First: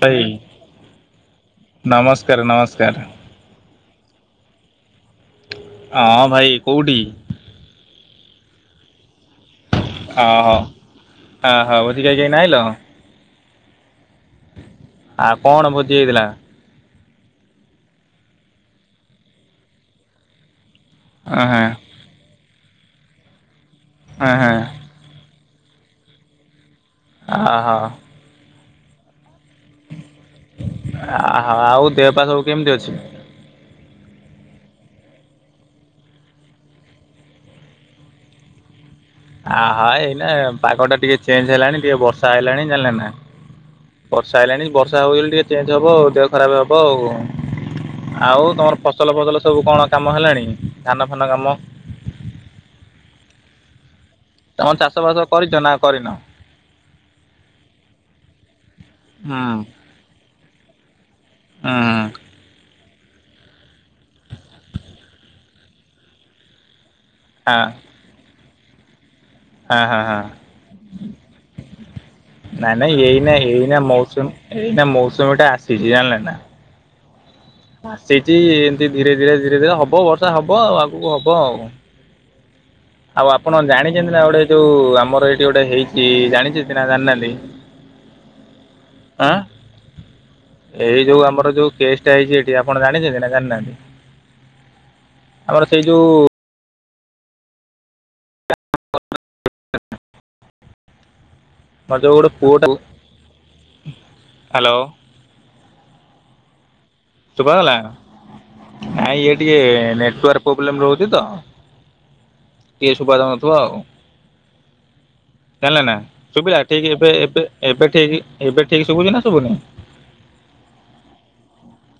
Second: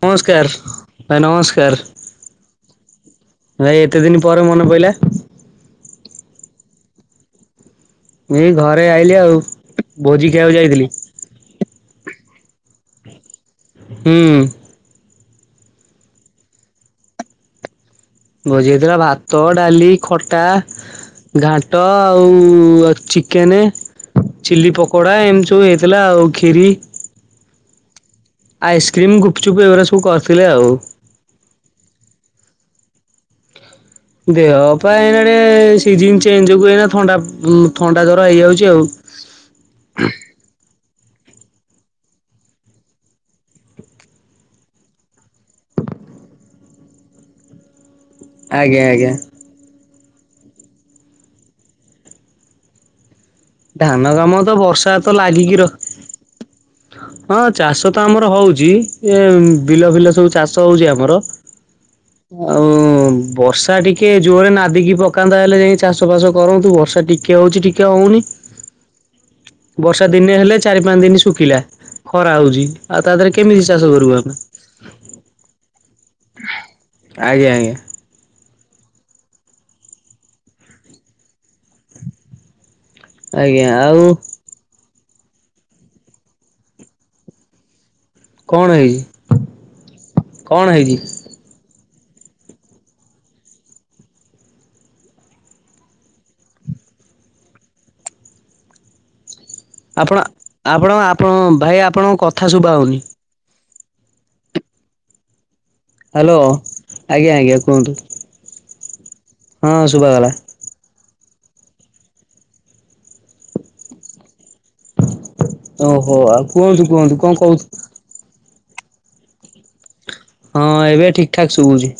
ଭାଇ ନମସ୍କାର ଭାଇ ନମସ୍କାର। ନମସ୍କାର ନମସ୍କାର। ଭାଇ ଏତେ ଦିନ ପରେ ମନେ ପଇଲା। ହଁ ଭାଇ କୋଉଠି? ମୁଁ ଏଇ ଘରେ ଆଇଲିି ଆଉ। ଭୋଜି ଖାଇବାକୁ ଓହୋ ଯାଇଥିଲି ହ ହୋ ଭୋଜ କହିକି ଏନା ଆଇଲ? ହୁଁ। ଆଉ କଣ ଭୋଜି ହେଇଥିଲା? ଭୋଜି ହେଇଥିଲା ଭାତ ଡାଲି ଖଟା ଅହଁ ଘାଣ୍ଟ ଆଉ ଚିକେନ୍ ଅହଁ। ଚିଲ୍ଲୀ ପକ୍ କଡା ଏମିତି ସବୁ ହେଇଥିଲା ଆଉ ଖରି। ଅ ହ। ଆଇସ୍କ୍ରିମ୍ ଗୁପଚୁପ୍ ଏଗୁରା ସବୁ କରିଥିଲେ ଆଉ। ଆଁ ଆଁ ଆଉ ଦେହପା ସବୁ କେମିତି ଅଛି? ଦେହ ପାଇଁ ଏଁ ଏଁ ସିଜିନ ଚେଞ୍ଜୁ ଏଇନା ଥଣ୍ଡା ଥଣ୍ଡା ଜର ହେଇଯାଉଛି ଆଉ ଆ ହାଃ ଏଇନା ପାଗ ଟା ଟିକେ ଚେଞ୍ଜ ହେଲାଣି ଟିକେ ବର୍ଷା ହେଲାଣି ଜାଣିଲେ ନାଁ ବର୍ଷା ଆଇଲାଣି ବର୍ଷା ହଉ ଟିକେ ଚେଞ୍ଜ ହବ ଆଉ ଦେହ ଖରାପ ହବ ଆଉ ଆଉ ତମର ଆଜ୍ଞା ଆଜ୍ଞା ଫସଲ ଫସଲ ସବୁ କଣ କାମ ହେଲାଣି ଧାନ ଫାନ କାମ ଧାନ କାମ ତ ତମର ବର୍ଷା ଚାଷ ତ ବାସ କରିଛ ଲାଗିକି ନା କରିନ? ରହୁ ହଁ ଚାଷ ତ ଆମର ହଉଛି। ହୁଁ ଏଁ ବିଲ ଫିଲ ସବୁ ଚାଷ ହଉଛି ଆମର ହାଁ ଆଉଁ ବର୍ଷା ଟିକେ ଜୋରେ ନାଦିକି ପକାନ୍ତା ହେଲେ ଏଇ ଯାଇକି ଚାଷ ବାସ କରନ୍ତୁ ବର୍ଷା ଟିକେ ଟିକେ ହଁ ହଉଛି ଟିକେ ହଉନି ହଁ ହଁ ବର୍ଷା ହଁ। ଦିନେ ହେଲେ ଚାରି ପାଞ୍ଚ ଦିନ ଶୁଖିଲା ଖରା ହଉଛି ଆଉ ତା ଦେହରେ କେମିତି ଚାଷ କରିବୁ ଆମେ ଏଇଟା ମୌସୁମୀ ଟା ଆସିଛି। ଜାଣିଲେ ନାଁ ଆଜ୍ଞା ଆଜ୍ଞା। ସେଇଠି ଏମିତି ଧୀରେ ଧୀରେ ଧୀରେ ଧୀରେ ହବ ବର୍ଷା ହବ ଆଉ ଆଗକୁ ହବ ଆଉ। ଆଉ ଆପଣ ଆଜ୍ଞା ଆଉ ଜାଣିଛନ୍ତି ନାଁ ଗୋଟେ ଯୋଉଁ ଆମର ଏଇଠି ଗୋଟେ ହେଇଛି ଜାଣିଛନ୍ତି। ନାଁ ଜାଣିନାହାନ୍ତି? କଣ ହେଇଛି ଆଁ। କଣ ହେଇଛି ଏଇ ଯୋଉଁ ଆମର ଯୋଉଁ କେସ୍ ଟା ହେଇଛି ଏଠି ଆପଣ ଜାଣିଛନ୍ତି ନାଁ ଜାଣିନାହାନ୍ତି ଆମର ସେଇ ଯୋଉଁ ଆପଣ ଆପଣ ଆପଣ ଭାଇ ମୋର ଯୋଉ ଆପଣଙ୍କ ଗୋଟେ କଥା ପୁଅଟାକୁ ଶୁଭାହେଉନି? ହ୍ୟାଲୋ। ହ୍ୟାଲୋ। ଆଜ୍ଞା ଶୁଭା ଆଜ୍ଞା ଗଲା। କୁହନ୍ତୁ ନାଇଁ ଇଏ ଟିକେ ହଁ ଶୁଭାଗଲା ନେଟୱାର୍କ ପ୍ରୋବ୍ଲେ ପ୍ରୋବ୍ଲେମ ରହୁଛି ତ ଟିକେ ଶୁଭା ଯାଉନଥିବ ଆଉ। ଜାଣିଲେ ନାଁ ଓହୋ ଆଉ ଶୁଭିଲା କୁହନ୍ତୁ ଠିଁକ ଏବେ କୁହନ୍ତୁ କଣ ଏବେ କହୁ ଏବେ ଠିଁକି ଏବେ ଠିଁକ ଶୁଭୁଛି ନାଁ ଶୁଭୁନି? ହଁ ଏବେ ଠିକ୍ ଠାକ୍ ଶୁଭୁଛି।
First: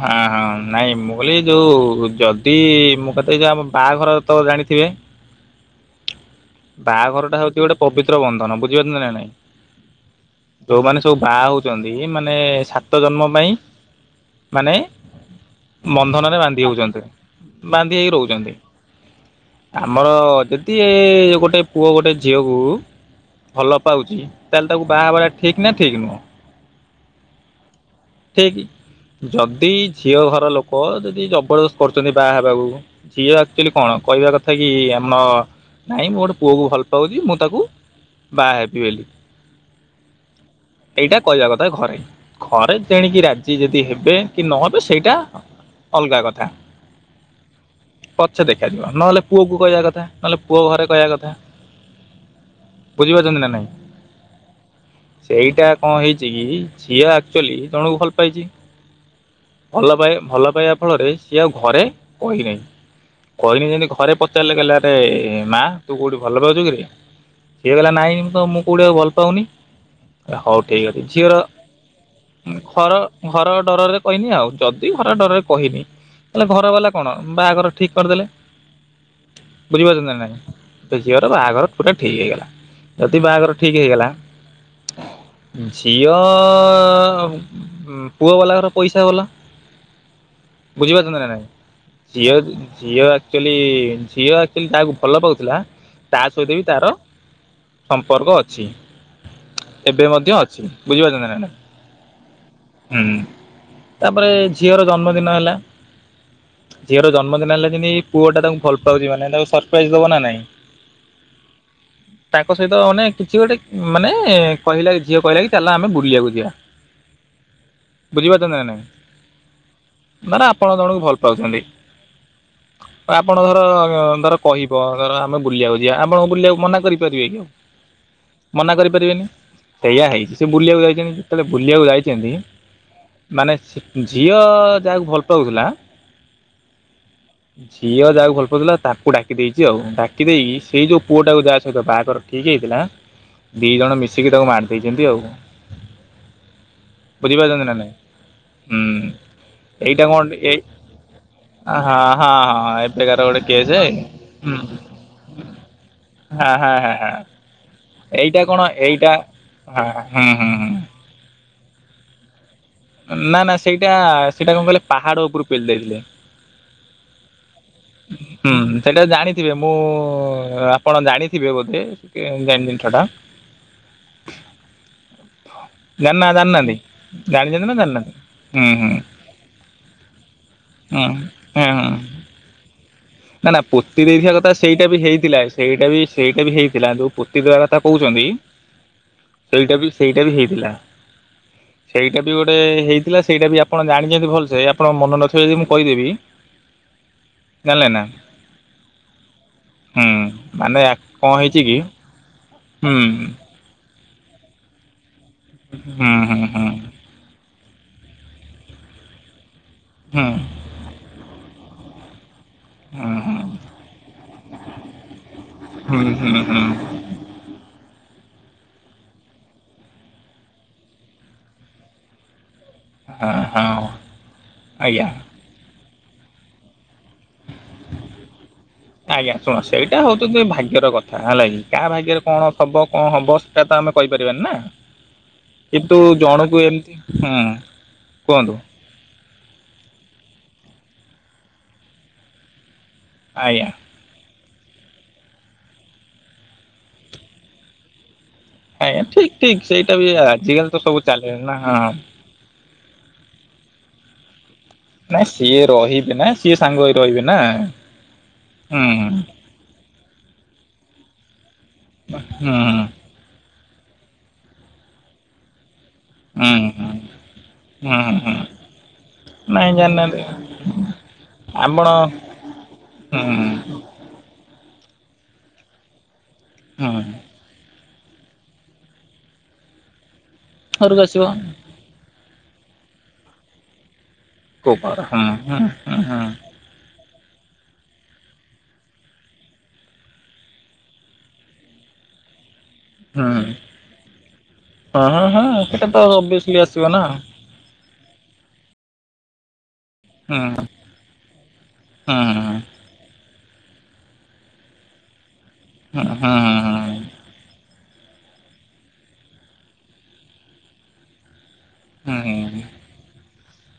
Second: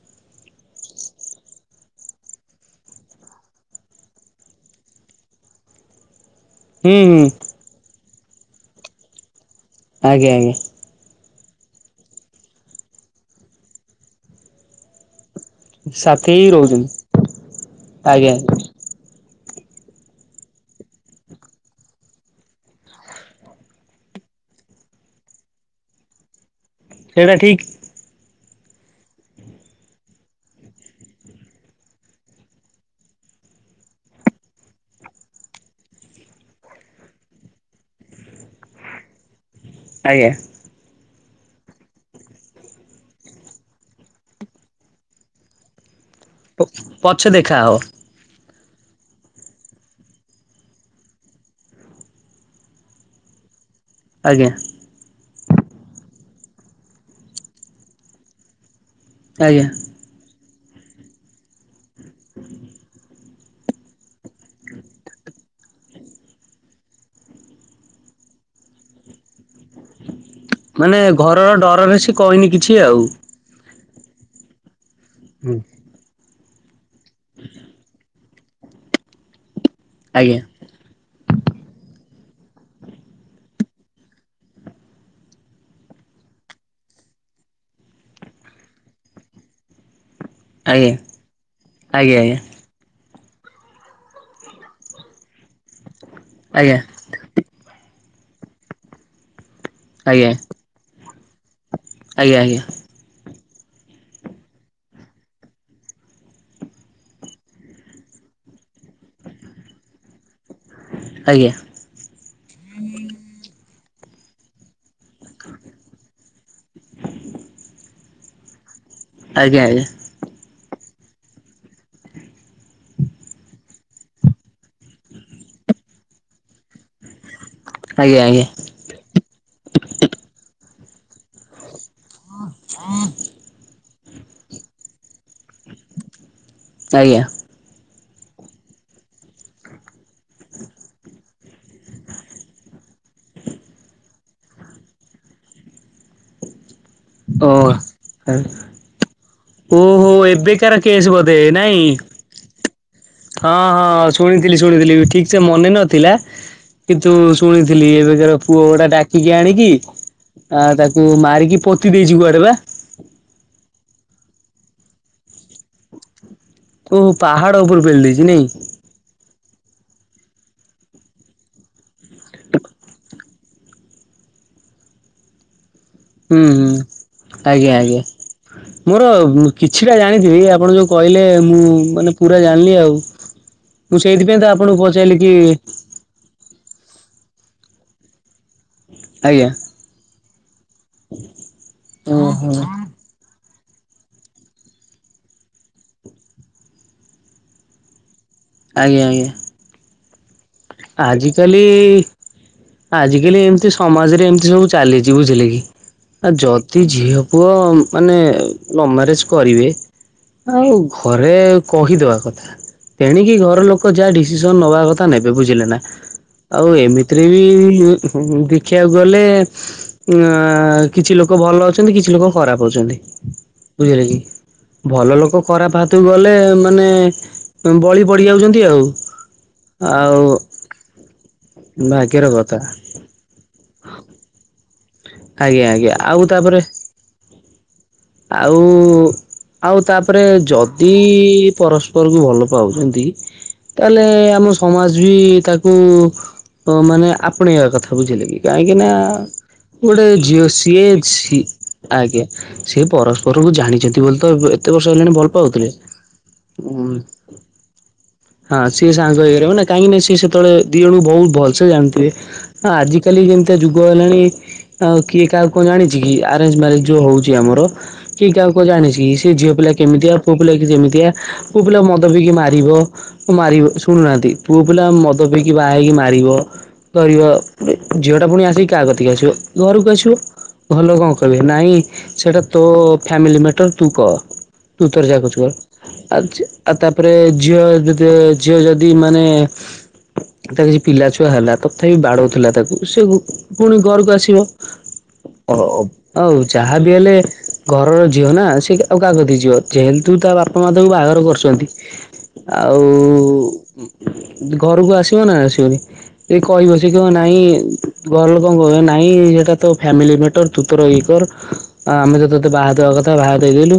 ହାଁ ହାଁ ନାଇଁ ମୁଁ କହିଲି ଯୋଉଁ ଯଦି ମୁଁ କତେ ଯଉ ଆମ ବାହାଘର ତ ଜାଣିଥିବେ ହୁଁ ହୁଁ ବାହାଘର ଟା ହଉଛି ଗୋଟେ ପବିତ୍ର ବନ୍ଧନ ବୁଝିପାରୁଛନ୍ତି ନାଁ ନାଇଁ। ଆଜ୍ଞା ଆଜ୍ଞା। ଯୋଉଁମାନେ ସବୁ ବାହା ହଉଛନ୍ତି ମାନେ ସାତ ଜନ୍ମ ପାଇଁ ମାନେଏଁ ସାଥି ବନ୍ଧନରେ ହେଇ ବାନ୍ଧି ରହୁଛନ୍ତି ହଉଛନ୍ତି। ବାନ୍ଧି ହେଇକି ଆଜ୍ଞା ରହୁଛନ୍ତି। ଆମର ଯଦି ଏଁ ଗୋଟିଏ ପୁଅ ଗୋଟିଏ ଝିଅ କୁ ଭଲ ପାଉଛି ତାହେଲେ ତାକୁ ବାହା ହବାଟା ଠିକ ନାଁ ଠିଁକୀ ନୁହଁ? ସେଇଟା ଠିକ୍। ଠିଁକୀ ଯଦି ଝିଅ ଘର ଲୋକ ଯଦି ଜବରଦସ୍ତ କରୁଛନ୍ତି ବାହା ହେବାକୁ। ଝିଅ ଆକ୍ଚୁଆଲି କଣ କହିବା କଥା କି ଆମର ନହିଁ ମୁଁ ଗୋଟେ ପୁଅକୁ ଭଲ ପାଉଛି ମୁଁ ତାକୁ ବାହା ହେବି ବୋଲି। ଆଜ୍ଞା। ଏଇଟା କହିବା କଥା ଘରେ। ଘରେ ତେଣିକି ରାଜି ଯଦି ହେବେ କି ନହେବେ ସେଇଟା ଅଲଗା କଥା ପଛେ ଦେଖାହବ ପଛେ ଦେଖାଯିବ ନହେଲେ ପୁଅ କହିବା କଥା ନହେଲେ ପୁଅ ଘରେ କହିବା କଥା ବୁଝିପାରୁଛନ୍ତି ନାଁ ନାଇଁ? ଆଜ୍ଞା। ସେଇଟା କଣ ହେଇଛି କି ସିଏ ଆକ୍ଚୁଆଲି ଜଣକୁ ଭଲ ପାଇଛି। ଆଜ୍ଞା ଭଲ ପାଏ ଭଲ ପାଇବା ଫଳରେ ସିଏ ଆଉ ଘରେ କହିନାହିଁ। କହିନି ଯେମିତି ଘରେ ପଚାରିଲେ କହିଲେ। ଆରେ ମା ତୁ କୋଉଠି ଭଲ ପାଉଛୁ କିରେ? ସିଏ କହିଲା ନାହିଁ ତ ମୁଁ କେଉଁଠିକୁ ଭଲ ପାଉନି। ହଉ ଠିକ୍ ମାନେ ଅଛି ଝିଅର ଘରର ଡରରେ ସିଏ କହିନି କିଛି ଘର ଆଉ। ଘର ଡରରେ କହିନି ଆଉ ଯଦି ଘର ଡରରେ ହୁଁ କହିନି। ହେଲେ ଘର ବାଲା କଣ ବାହାଘର ଠିକ କରିଦେଲେ ବୁଝିପାରୁଛନ୍ତି ନାଇଁ। ଆଜ୍ଞା ସେ ଝିଅର ବାହାଘର ପୁରା ଠିକ୍ ହେଇଗଲା। ଯଦି ବାହାଘର ଠିକ୍ ହେଇଗଲା- ଝିଅ ପୁଅ ବାଲା ଘର ପଇସା ବାଲା ଆଜ୍ଞା ବୁଝିପାରୁନ୍ତ ନା ନାଇଁ ଆଜ୍ଞା ଝିଅ ଝିଅ ଆଚୁଆଲି ଝିଅ ଆଚୁଆଲି ଯାହାକୁ ଭଲ ପାଉଥିଲା ତା ସହିତ ବି ଆଜ୍ଞା ଆଜ୍ଞା ତାର ସମ୍ପର୍କ ଅଛି ଏବେ ଆଜ୍ଞା ମଧ୍ୟ ଅଛି ବୁଝିପାରୁଛନ୍ତି ନା ନାଇଁ। ଆଜ୍ଞା ଆଜ୍ଞା ହୁଁ ତାପରେ ଝିଅର ଜନ୍ମଦିନ ହେଲା। ଝିଅର ଜନ୍ମଦିନ ହେଲା ଯେମିତି ପୁଅ ଟା ତାକୁ ଭଲ ପାଉଛି ମାନ ତାକୁ ସରପ୍ରାଇଜ ଦବ ନା ନାଇଁ। ଆଜ୍ଞା। ତାଙ୍କ ସହିତ ମାନେ କିଛି ଗୋଟେ ମାନେ କହିଲା କି ଝିଅ କହିଲା କି ଚାଲ ଆମେ ବୁଲିବାକୁ ଯିବା। [unintelligible] ବୁଝିପାରୁଛନ୍ତି ନା ନାଇଁ? ଆଜ୍ଞା ଆଜ୍ଞା। ମାନେ ଆପଣ ଜଣଙ୍କୁ ଭଲ ପାଉଛନ୍ତି। [unintelligible] ଆପଣ ଧର ଧର କହିବ ଧର ଆମେ ବୁଲିବାକୁ ଯିବା ଆପଣ ବୁଲିବାକୁ ମନା କରିପାରିବେ କି ଆଉ। ଆଜ୍ଞା ଆଜ୍ଞା। ମନା କରିପାରିବେନି ସେଇଆ ହେଇଛି ସେ ବୁଲିବାକୁ ଯାଇଛନ୍ତି ଯେତେବେଳେ ବୁଲିବାକୁ ଯାଇ ଛନ୍ତି ମାନେ ଝିଅ ଯାହାକୁ ଭଲ ପାଉଥିଲା ଆଜ୍ଞା। ଝିଅ ଯାହାକୁ ଭଲ ପାଉଥିଲା ତାକୁ ଡାକି ଦେଇଛି ଆଉ ଡାକି ଦେଇକି ସେଇ ଯୋଉ ପୁଅଟାକୁ ଯାହା ସହିତ ବାହାଘର ଠିକ୍ ହେଇଥିଲା ଦି ଜଣ ମିଶିକି ତାକୁ ମାରି ଦେଇଛନ୍ତି ଆଉ। ଓ ବୁଝିପାରୁଛନ୍ତି ନା ନାଇଁ? ହୁଁ। ଏଇଟା ଓହୋ କଣ ଏଇ ଏବେକାର କେସ୍ ବୋଧେ ହଁ ନାଇଁ? ହଁ ହଁ ଏ ହଁ ହଁ ଶୁଣିଥିଲି ଶୁଣିଥିଲି ଠିକ୍ ସେ ମନେ ନଥିଲା, ହଁ ହଁ ହଁ କିନ୍ତୁ ହଁ ଶୁଣିଥିଲି ଏବେକାର ଏଇଟା କଣ ପୁଅ ଗୋଟା ଏଇଟା ଡାକିକି ଆଣିକି ହଁ ହୁଁ ହୁଁ ଆ ହୁଁ ତା କୁ ମାରିକି ପୋତି ଦେଇଛି କୁଆଡେ ବା? ନା ନା ସେଇଟା ସେଇଟା କଣ କହିଲେ ପାହାଡ ଉପରୁ ପେଲି ଦେଇଥିଲେ। ଓ ପାହାଡ ଉପରୁ ପେଲି ଦେଇଛି ନାଇଁ? ହୁଁ ସେଇଟା ଜାଣିଥିବେ ମୁଁ ଆପଣ ଜାଣିଥିବେ ବୋଧେ ମେନ ଜିନିଷ ଟା। [unintelligible] ଜାଣିନାହାନ୍ତି ହୁଁ ହୁଁ। ଜାଣିନାହାନ୍ତି ଜାଣି ଚନ୍ତ ନା ଆଜ୍ଞା ଆଜ୍ଞା ମୋର କିଛିଟା ଜାଣିଥିବି ଆପଣ ଯୋଉ ହଁ କହିଲେ ମୁଁ ହଁ ହଁ। ମାନେ ପୁରା ଜାଣିଲି ଆଉ। ନା ନା ମୁଁ ପୋତି ଦେଇଥିବା ସେଇଥିପାଇଁ ତ କଥା ଆପଣଙ୍କୁ ସେଇଟା ବି ପଚାରିଲି କି ହେଇଥିଲା ସେଇଟା ବି ସେଇଟା ବି ହେଇଥିଲା ଯୋଉ ପୋତି ଦେବା କଥା କହୁଚନ୍ତି ଆଜ୍ଞା ସେଇଟା ବି ସେଇଟା ବି ହେଇଥିଲା ସେଇଟା ବି ଓହୋ ଗୋଟେ ହେଇଥିଲା। ସେଇଟା ବି ଆପ୍ ଆପଣ ଜାଣିଚନ୍ତି ଭଲସେ ଆପଣ ମନ ନଥିବ ଯଦି ମୁଁ କହିଦେବି ଜାଣିଲେ ନା? ଆଜ୍ଞା ଆଜ୍ଞା। ହୁଁ! ମାନେ କଣ ଆଜିକାଲି ହେଇଛି କି ହୁଁ ଆଜିକାଲି ଏମ୍ତି ସମାଜରେ ଏମ୍ତି ସବୁ ଚାଲିଚି ବୁଝିଲେ କି? ହୁଁ ଆ ହୁଁ ହୁଁ। ଯଦି ଝିଅ ପୁଅ ମାନେ ଲଭ ମ୍ୟାରେଜ କରିବେ। ହୁଁ! ଆଉ ଘରେ କହିଦବା କଥା। ହୁଁ ତେଣିକି ଘର ଲୋକ ଯାହା ଡିସିସନ୍ ନବା କଥା ନେବେ ବୁଝ ଲେନା। ହୁଁ ହୁଁ ହୁଁ ଆଉ ହଁ ଏମିତିରେ ବି ଦେଖିବାକୁ ଗଲେ ଆଁ କିଛି ଲୋକ ଭଲ ଅଛନ୍ତି କିଛି ଲୋକ ଖରାପ ଅଛନ୍ତି। ହଁ ବୁଝିଲେ କି? ଆଜ୍ଞା। ଭଲ ଲୋକ ଖରାପ ହାତକୁ ଗଲେ ମାନେ ଉଁ ବଳି ପଡିଯାଉଛନ୍ତି ଆଉ। ଆଜ୍ଞା ଶୁଣ ସେଇଟା ଆଉ ହଉଛନ୍ତି ଭାଗ୍ୟର କଥା ହେଲା କିି କାହା ଭାଗ୍ୟରେ ଭାଗ୍ୟର କଣ କଥା ଥବ କଁ ହବ ସେଇଟା ତ ଆମେ କହିପାରିବାନି ନା। ଆଜ୍ଞା ଆଜ୍ଞା! କିନ୍ତୁ ଆଉ ଜଣକୁ ତାପରେ ଏମିତି ହୁଁ କୁହନ୍ତୁ ଆଉ ଆଉ ତାପରେ ଯଦି ପରସ୍ପରକୁ ଭଲ ପାଉଚନ୍ତି। ଆଜ୍ଞା! ତାହେଲେ ଆମ ସମାଜ ବି ତାକୁ ମାନେ ଆପଣେଇବା କଥା ବୁଝିଲେ କି? କାହିଁକିନା ଆଜ୍ଞା ଠିକ୍ ଠିକ୍ ସେଇଟା ଗୋଟେ ବି ଝିଅ ଆଜିକାଲି ତ ସିଏ ସବୁ ସି ଚାଲିଲାଣି ନା ହଁ। ଆଜ୍ଞା ସିଏ ପରସ୍ପରକୁ ଜାଣିଚନ୍ତି ବୋଲି ତ ବ ଏତ୍ ତେ ବର୍ଷ ହେଲାଣି ନାଇଁ ଭଲ ସିଏ ପାଉଥିଲେ। ରହିବେ ନା ସିଏ ସାଙ୍ଗ ହେଇ ଉମ୍ ରହିବେ ନା ହଁ ହୁଁ ହୁଁ ସିଏ ସାଙ୍ଗ ହେଇଗଲେ ମାନେ କାହିଁକିନା ସିଏ ସେତେବେଳେ ଦି ଜଣଙ୍କୁ ବହୁ ଭଲସେ ଜାଣିଥିବେ। ହୁଁ ଆ ଆଜିକାଲି ଯେମିତିଆ ଯୁଗ ହେଲାଣି ଆଉ କିଏ କାହାକୁ କଣ ଜାଣିଚି କି ଆରେଞ୍ଜ ମ୍ୟାରେଜ୍ ହୁଁ। ଯୋଉ ହଉଚି ଆମର। ହୁଁ କି ହୁଁ କାହା କଣ ଜାଣିଚି କି ସେ ଝିଅ ନାଇଁ ପିଲା କେମିତିଆ ଜାଣିନାହାନ୍ତି ପୁଅ ପିଲା କି କେମିତିଆ କୋଉ ପିଲା ଆପଣ ମଦ ପିକି ମାରିବ। ହୁଁ ମାରିବ ଶୁଣୁନାହାନ୍ତି ପୁଅ ପିଲା ମଦ ପିଇକି ବାହା ହେଇକି ମାରିବ ହୁଁ କରିବ। ଝିଅଟା ଫୁଣି ଆସିକି କାହା କତିକି ଆସିବ ଘରକୁ ଆସିବ। ଘର ଘରକୁ ଲୋକ କଁ ଆସିବ। କହିବେ ନାଇଁ ସେଟା ତୋ ଫ୍ୟାମିଲି ମ୍ୟାଟର୍ ତୁ କହ କୋଉ ତୁ ପାରା ତୋର ହୁଁ ଜାହା କରୁଚୁ କର। ହୁଁ ହୁଁ ହୁଁ। ଆଉ [unintelligible] ଆଉ ତାପରେ ଝିଅ ଯଦିଓ ଝିଅ ଯଦି ମାନେ ତାକୁ [unintelligible] ପିଲା ଛୁଆ ହେଲା ତଥାପି ବାଡଉଥିଲା ତାକୁ। ସେ ପୁ ହୁଁ ପୁଣି ଘରକୁ ଆସିବ। ହଁ ହଁ ଅ ହଁ ସେଟା ତ ଆଉ ଅଭିଅସଲି ଯାହା ଆସିବ ବି ନା ହେଲେ ଘରର ଝିଅ ନା ସେ ଆଉ କାହା କତିକି ଯିବ [unintelligible] ତୁ ତା ହୁଁ ବାପା ମା ତାଙ୍କୁ ବାହାଘର କରୁଚନ୍ତି। ହୁଁ ହୁଁ ଆଉ ଆଉ ଘରକୁ ଆସିବ ନା ଆସିବନି ହୁଁ ହୁଁ ଟିକେ ହୁଁ ହୁଁ କହିବ। କହ ନାହିଁ ଘର ଲୋକ କହ ନାହିଁ ସେଟା ତ ଫ୍ୟାମିଲି ମ୍ୟାଟର ତୁ ତର ଇ କର। ଆ ଆମେ ହୁଁ ତ ତତେ ବାହା ଦେବା କଥା ବାହା ଦେଇଦେଲୁ।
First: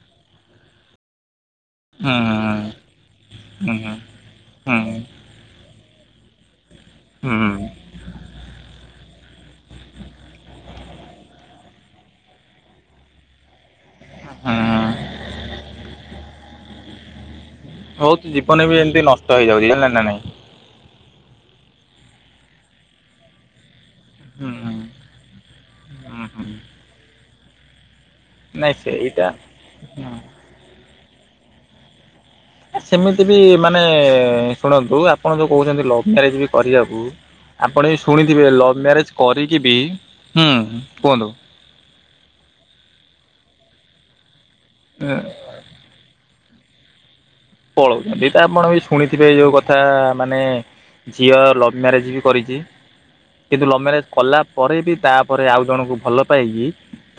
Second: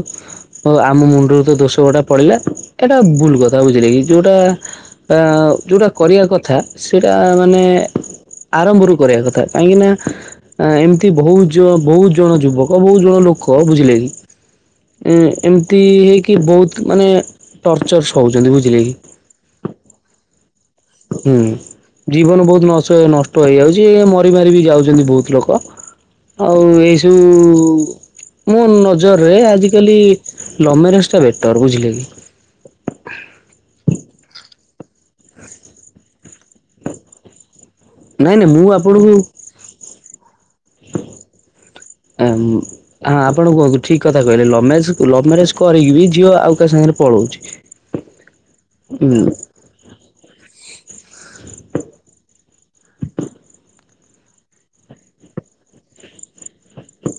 ଆମ ମୁଣ୍ଡରୁ ତ ଦୋଷ୍ ସେଉଟା ପଳିଲା ହୁଁ। ଏଇଟା ଭୁଲ କଥା ହୁଁ ବୁଝିଲେ ହୁଁ କି ଯେଉଁଟା ଆ ଯଉଟା କରିବା କଥା। ସେଇଟା ମାନେ ଆରମ୍ଭରୁ କରିବା କଥା କାହିଁକି ନା ଆ ଏମ୍ତି ବହୁତ୍ ଜ ବହୁତ୍ ଜଣ ଯୁବକ ବହୁତ ଜଣ ଲୋକ ବୁଝିଲେ କି? ଏଁ ଏମ୍ତି ହେଇକି ବହୁତ୍ ମାନେ ଟର୍ଚର୍ ବହୁତ ସହୁଚନ୍ତି ଜୀବନ ବି ବୁଝିଲେ କି? [unintelligible] ନାଇଁ। ହୁଁ ଜୀବନ ବହୁତ୍ ନଷ ନଷ୍ଟ ହେଇଯାଉଛି। ମରି ହୁଁ ମାରି ବି ହୁଁ ଯାଉ ଚନ୍ତି ବହୁତ୍ ଲୋକ। ହୁଁ ଆଉ ହୁଁ ଏସବୁ ମୁଁ ନାଇଁ ସେଇଟା ନଜରରେ ଆଜିକାଲି ହୁଁ ଲଭ୍ ମ୍ୟାନେଜଟା ବେଟର ବୁଝିଲେ କି? ଆ ସେମିତି ବି ମାନେ ଶୁଣନ୍ତୁ ଆପଣ ଯୋଉ କହୁଚନ୍ତି ଲଭ ମ୍ୟାରେଜ୍ ବି କରିବାକୁ ଆପଣ ବି ନାଇଁ ଶୁଣିଥିବେ ନାଇଁ ମୁଁ ଲଭ୍ ମ୍ୟାରେଜ ଆପଣଙ୍କୁ କରିକି ବି, ହୁଁ କୁହନ୍ତୁ। ଅମ୍ ଆ ଆପଣ କୁହନ୍ତୁ ଠିକ୍ କଥା କହିଲେ। ଲଭ୍ ମ୍ୟାରେଜ୍ ଲଭ୍ ମ୍ୟାରେଜ୍ କରିକି ବି ଝିଅ ଆଉ କାହା ସାଙ୍ଗରେ ପଳଉଚି। ପଳଉଛନ୍ତି। ତ ଆପଣ ବି ଶୁଣିଥିବେ ଯୋଉ କଥା ମାନେ ଝିଅ ଲଭ୍ ମ୍ୟାରେଜ୍ ବି କରିଚି। କିନ୍ତୁ ଲଭ୍ ମ୍ୟାରେଜ୍ କଲା ପରେ ବି ତାପରେ ଆଉ ଜଣଙ୍କୁ ଭଲ ପାଇକି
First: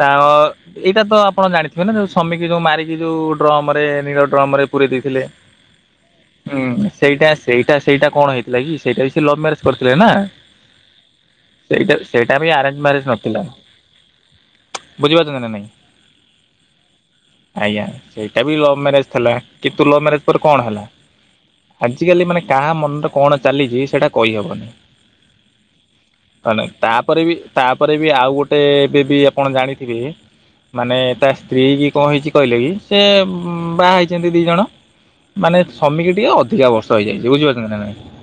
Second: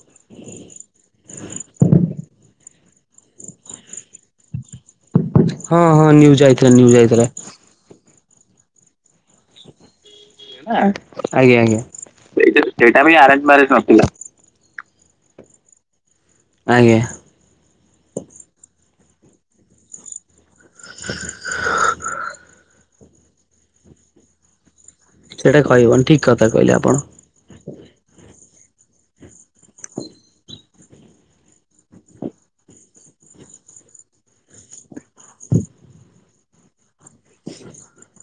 ତା ଅ ଏଇଟା ତ ଆପଣ ଜାଣିଥିବେ ନା ଯୋଉ ସ୍ୱାମୀ କି ଯୋଉ ମାରିକି ଯୋଉ ଡ୍ରମ ରେ ନୀଳ ଡ୍ରମ ରେ ପୁରେଇ ଦେଇ ଥିଲେ। ହଁ ହଁ ନ୍ୟୁଜ ଆଇଥିଲା ହୁଁ ନ୍ୟୁଜ ଆଇଥିଲା ସେଇଟା ସେଇ ସେଇଟା ସେଇଟା କଣ ହେଇଥିଲା କି ସେଇଟା ବି ସେ ଲଭ ମ୍ୟାରେଜ୍ କରିଥିଲେ ନା। ଆଜ୍ଞା ଆଜ୍ଞା। ସେଇଟା ବି ଆରେଞ୍ଜ ମ୍ୟାରେଜ ସେଇଟା ବି ନଥିଲା ଆରେଞ୍ଜ ମ୍ୟାରେଜ୍ ନଥିଲା। ବୁଝିପାରୁଛନ୍ତି ନା ନାଇଁ? ଆଜ୍ଞା। ଆଜ୍ଞା। ସେଇଟା ବି ଲଭ୍ ମ୍ୟାରେଜ୍ ଥିଲା। କିନ୍ତୁ ଲଭ୍ ମ୍ୟାରେଜ୍ ଉପରେ କଣ ହେଲା। ଆଜିକାଲି ମାନେ କାହା ମନରେ କଣ ଚାଲିଚି ସେଟା କହିହବନି। ସେଟା କହିହବନି ଠିକ୍ କଥା କହିଲେ ଆପଣ। ତାପରେ ବି ତାପରେ ବି ଆଉ ଗୋଟେ ଏବେ ବି ଆପଣ ଜାଣିଥିବେ ମାନେ ତା ସ୍ତ୍ରୀ କି କଣ ହେଇଚି କହିଲେ କି ସେ ବାହା ହେଇଛନ୍ତି। ଦି ଜଣ, ମାନେ ସ୍ୱମି କି ଟିକେ ଅଧିକା ବର୍ଷ ହେଇଯାଇଚି। ବୁଝିପାରୁଛନ୍ତି ନା ନାଇଁ?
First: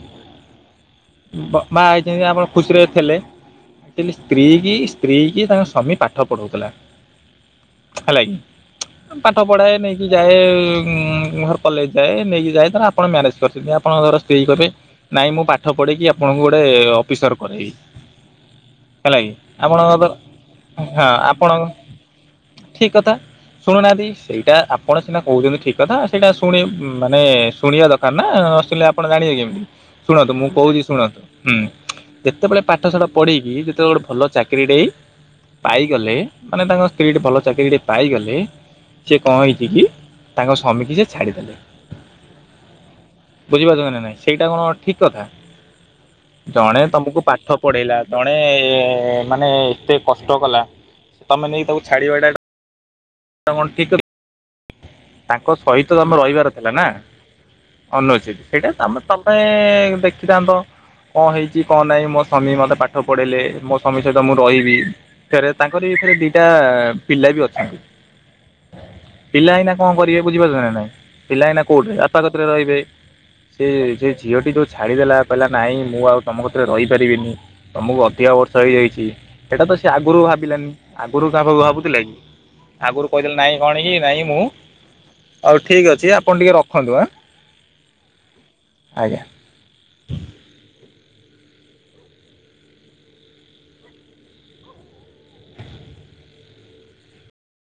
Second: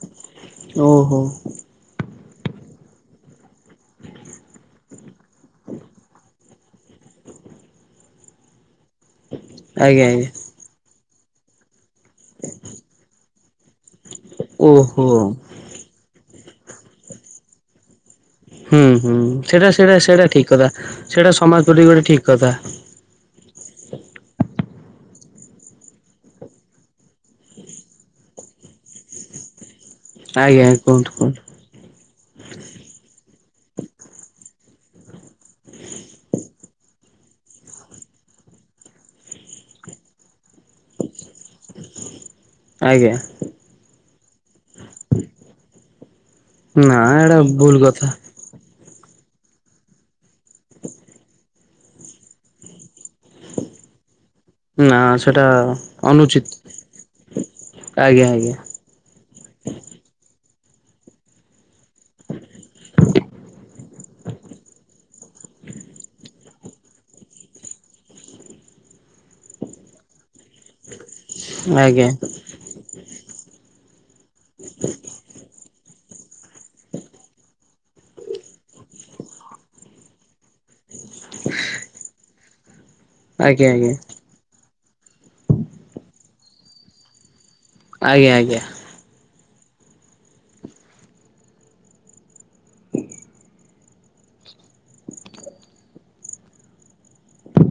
ଓହୋ। ବାହା ହେଇଛନ୍ତି ଆପଣ ଖୁସିରେ ଥିଲେ। ହେଲେ ସ୍ତ୍ରୀ କି ସ୍ତ୍ରୀ କି ତାଙ୍କ ସ୍ୱାମୀ ପାଠ ପଢ଼ାଉଥିଲା। ହେଲା କିି। ପାଠ ପଢାଏ ଆଜ୍ଞା ନେଇକି ଆଜ୍ଞା ଯାଏ ଘର୍ କଲେଜ୍ ଯାଏ ନେଇକି ଯାଏ। ଧର ଆପଣ ମ୍ୟାରେଜ୍ କରିଛନ୍ତି ଆପଣଙ୍କର ସ୍ତ୍ରୀ ଙ୍କ ପାଇଁ ଓହୋ। ନାଇଁ ମୁଁ ପା ପାଠ ପଢେଇକି ଆପଣଙ୍କୁ ଗୋଟେ ଅଫିସର କରେଇବି। ହୁଁ ହୁଁ। ହେଲା କି ସେଇଟା ସେଇଟା ଆପଣଙ୍କ ସେଇଟା ଠିକ୍ କଥା। ସେଇଟା ସମାଜ ପ୍ରତି ଗୋଟେ ଠିକ୍ କଥା। ଠିକ୍ କଥା। ଶୁଣୁନାହାନ୍ତି, ସେଇଟା ଆପଣ ସିନା କହୁଛନ୍ତି ଠିକ୍ କଥା, ସେଇଟା ଶୁଣି ମାନେ ଶୁଣିବା ଦରକାର ନା ନଶୁଣିଲେ ଆପଣ ଜାଣିବେ କେମିତି। ଶୁଣନ୍ତୁ ମୁଁ ଆଜ୍ଞା କହୁଚି କୁହନ୍ତୁ ଶୁଣନ୍ତୁ କୁହନ୍ତୁ ହୁଁ। ଯେତେବେଳେ ପାଠସାଠ ପଢେଇକି ଯେତେବେଳେ ଗୋଟେ ଭଲ ଚାକିରି ଟେ ପାଇଗଲେ, ମାନେ ତାଙ୍କ ସ୍ତ୍ରୀ ଟି ଭଲ ଚାକିରି ଟି ପାଇଗଲେ, ସିଏ କଣ ହେଇଚି କି ତାଙ୍କ ସ୍ୱମି ଟିକି ଛାଡ଼ିଦେଲେ। ଆଜ୍ଞା। ବୁଝିପାରୁଚନ୍ତି ନା ନାଇଁ? ସେଇଟା କଣ ଠିକ୍ କଥା। ଜଣେ ନା ତମକୁ ଏଇଟା ପାଠ ଭୁଲ ପଢେଇଲା। କଥା ଜଣେ ମାନେ ମାନେ ଏତେ କଷ୍ଟ କଲା, ତମେ ନେଇ ତାକୁ ଛାଡିବାଟା ତମେ କଣ ଠିକ୍ କ ନା ସେଟା ତାଙ୍କ ସହିତ ତମେ ଅନୁଚିତ ରହିବାର ଥିଲା ନା। ଆଜ୍ଞା ଅନୁଚିତ୍ ଆଜ୍ଞା। ସେଇଟା ତମେ ତମ ପାଇଁ ଦେଖିଥାନ୍ତ କଣ ହେଇଚି କଣ ନାଇଁ, ମୋ ସ୍ୱମୀ ମତେ ପାଠ ପଢେଇଲେ ମୋ ସ୍ବମୀ ସହିତ ମୁଁ ରହିବି। ଫେରେ ତାଙ୍କର ଏଥିରେ ଦିଟା ପିଲା ବି ଅଛନ୍ତି। ପିଲା ଏଇନା କଣ କରିବେ ବୁଝିପାରୁଛନ୍ତି ନା ନାଇଁ, ପିଲା ଏଇନା ଆଜ୍ଞା କୋଉଠି ଆଜ୍ଞା ବାପା କତିରେ ରହିବେ। ସେ ଝିଅଟି ଯଉ ଛାଡ଼ିଦେଲା କହିଲା ନାଇଁ ମୁଁ ଆଉ ତମ କତିରେ ରହିପାରିବିନି। ତମକୁ ଅଧିକା ବର୍ଷ ହେଇଯାଇଚି। ସେଇଟା ତ ସେ ଆଗରୁ ଭାବିଲାନି। ଆଗରୁ ତାହା ଭାବୁଥିଲା କି? ଆଗରୁ କହିଥିଲେ ନାଇଁ ଆଜ୍ଞା କଣ କି ନାଇଁ ମୁଁ, ହଉ ଠିକ୍ ଅଛି ଆପଣ ଟିକେ ରଖନ୍ତୁ ଆଁ। ଆଜ୍ଞା ଆଜ୍ଞା। ଆଜ୍ଞା।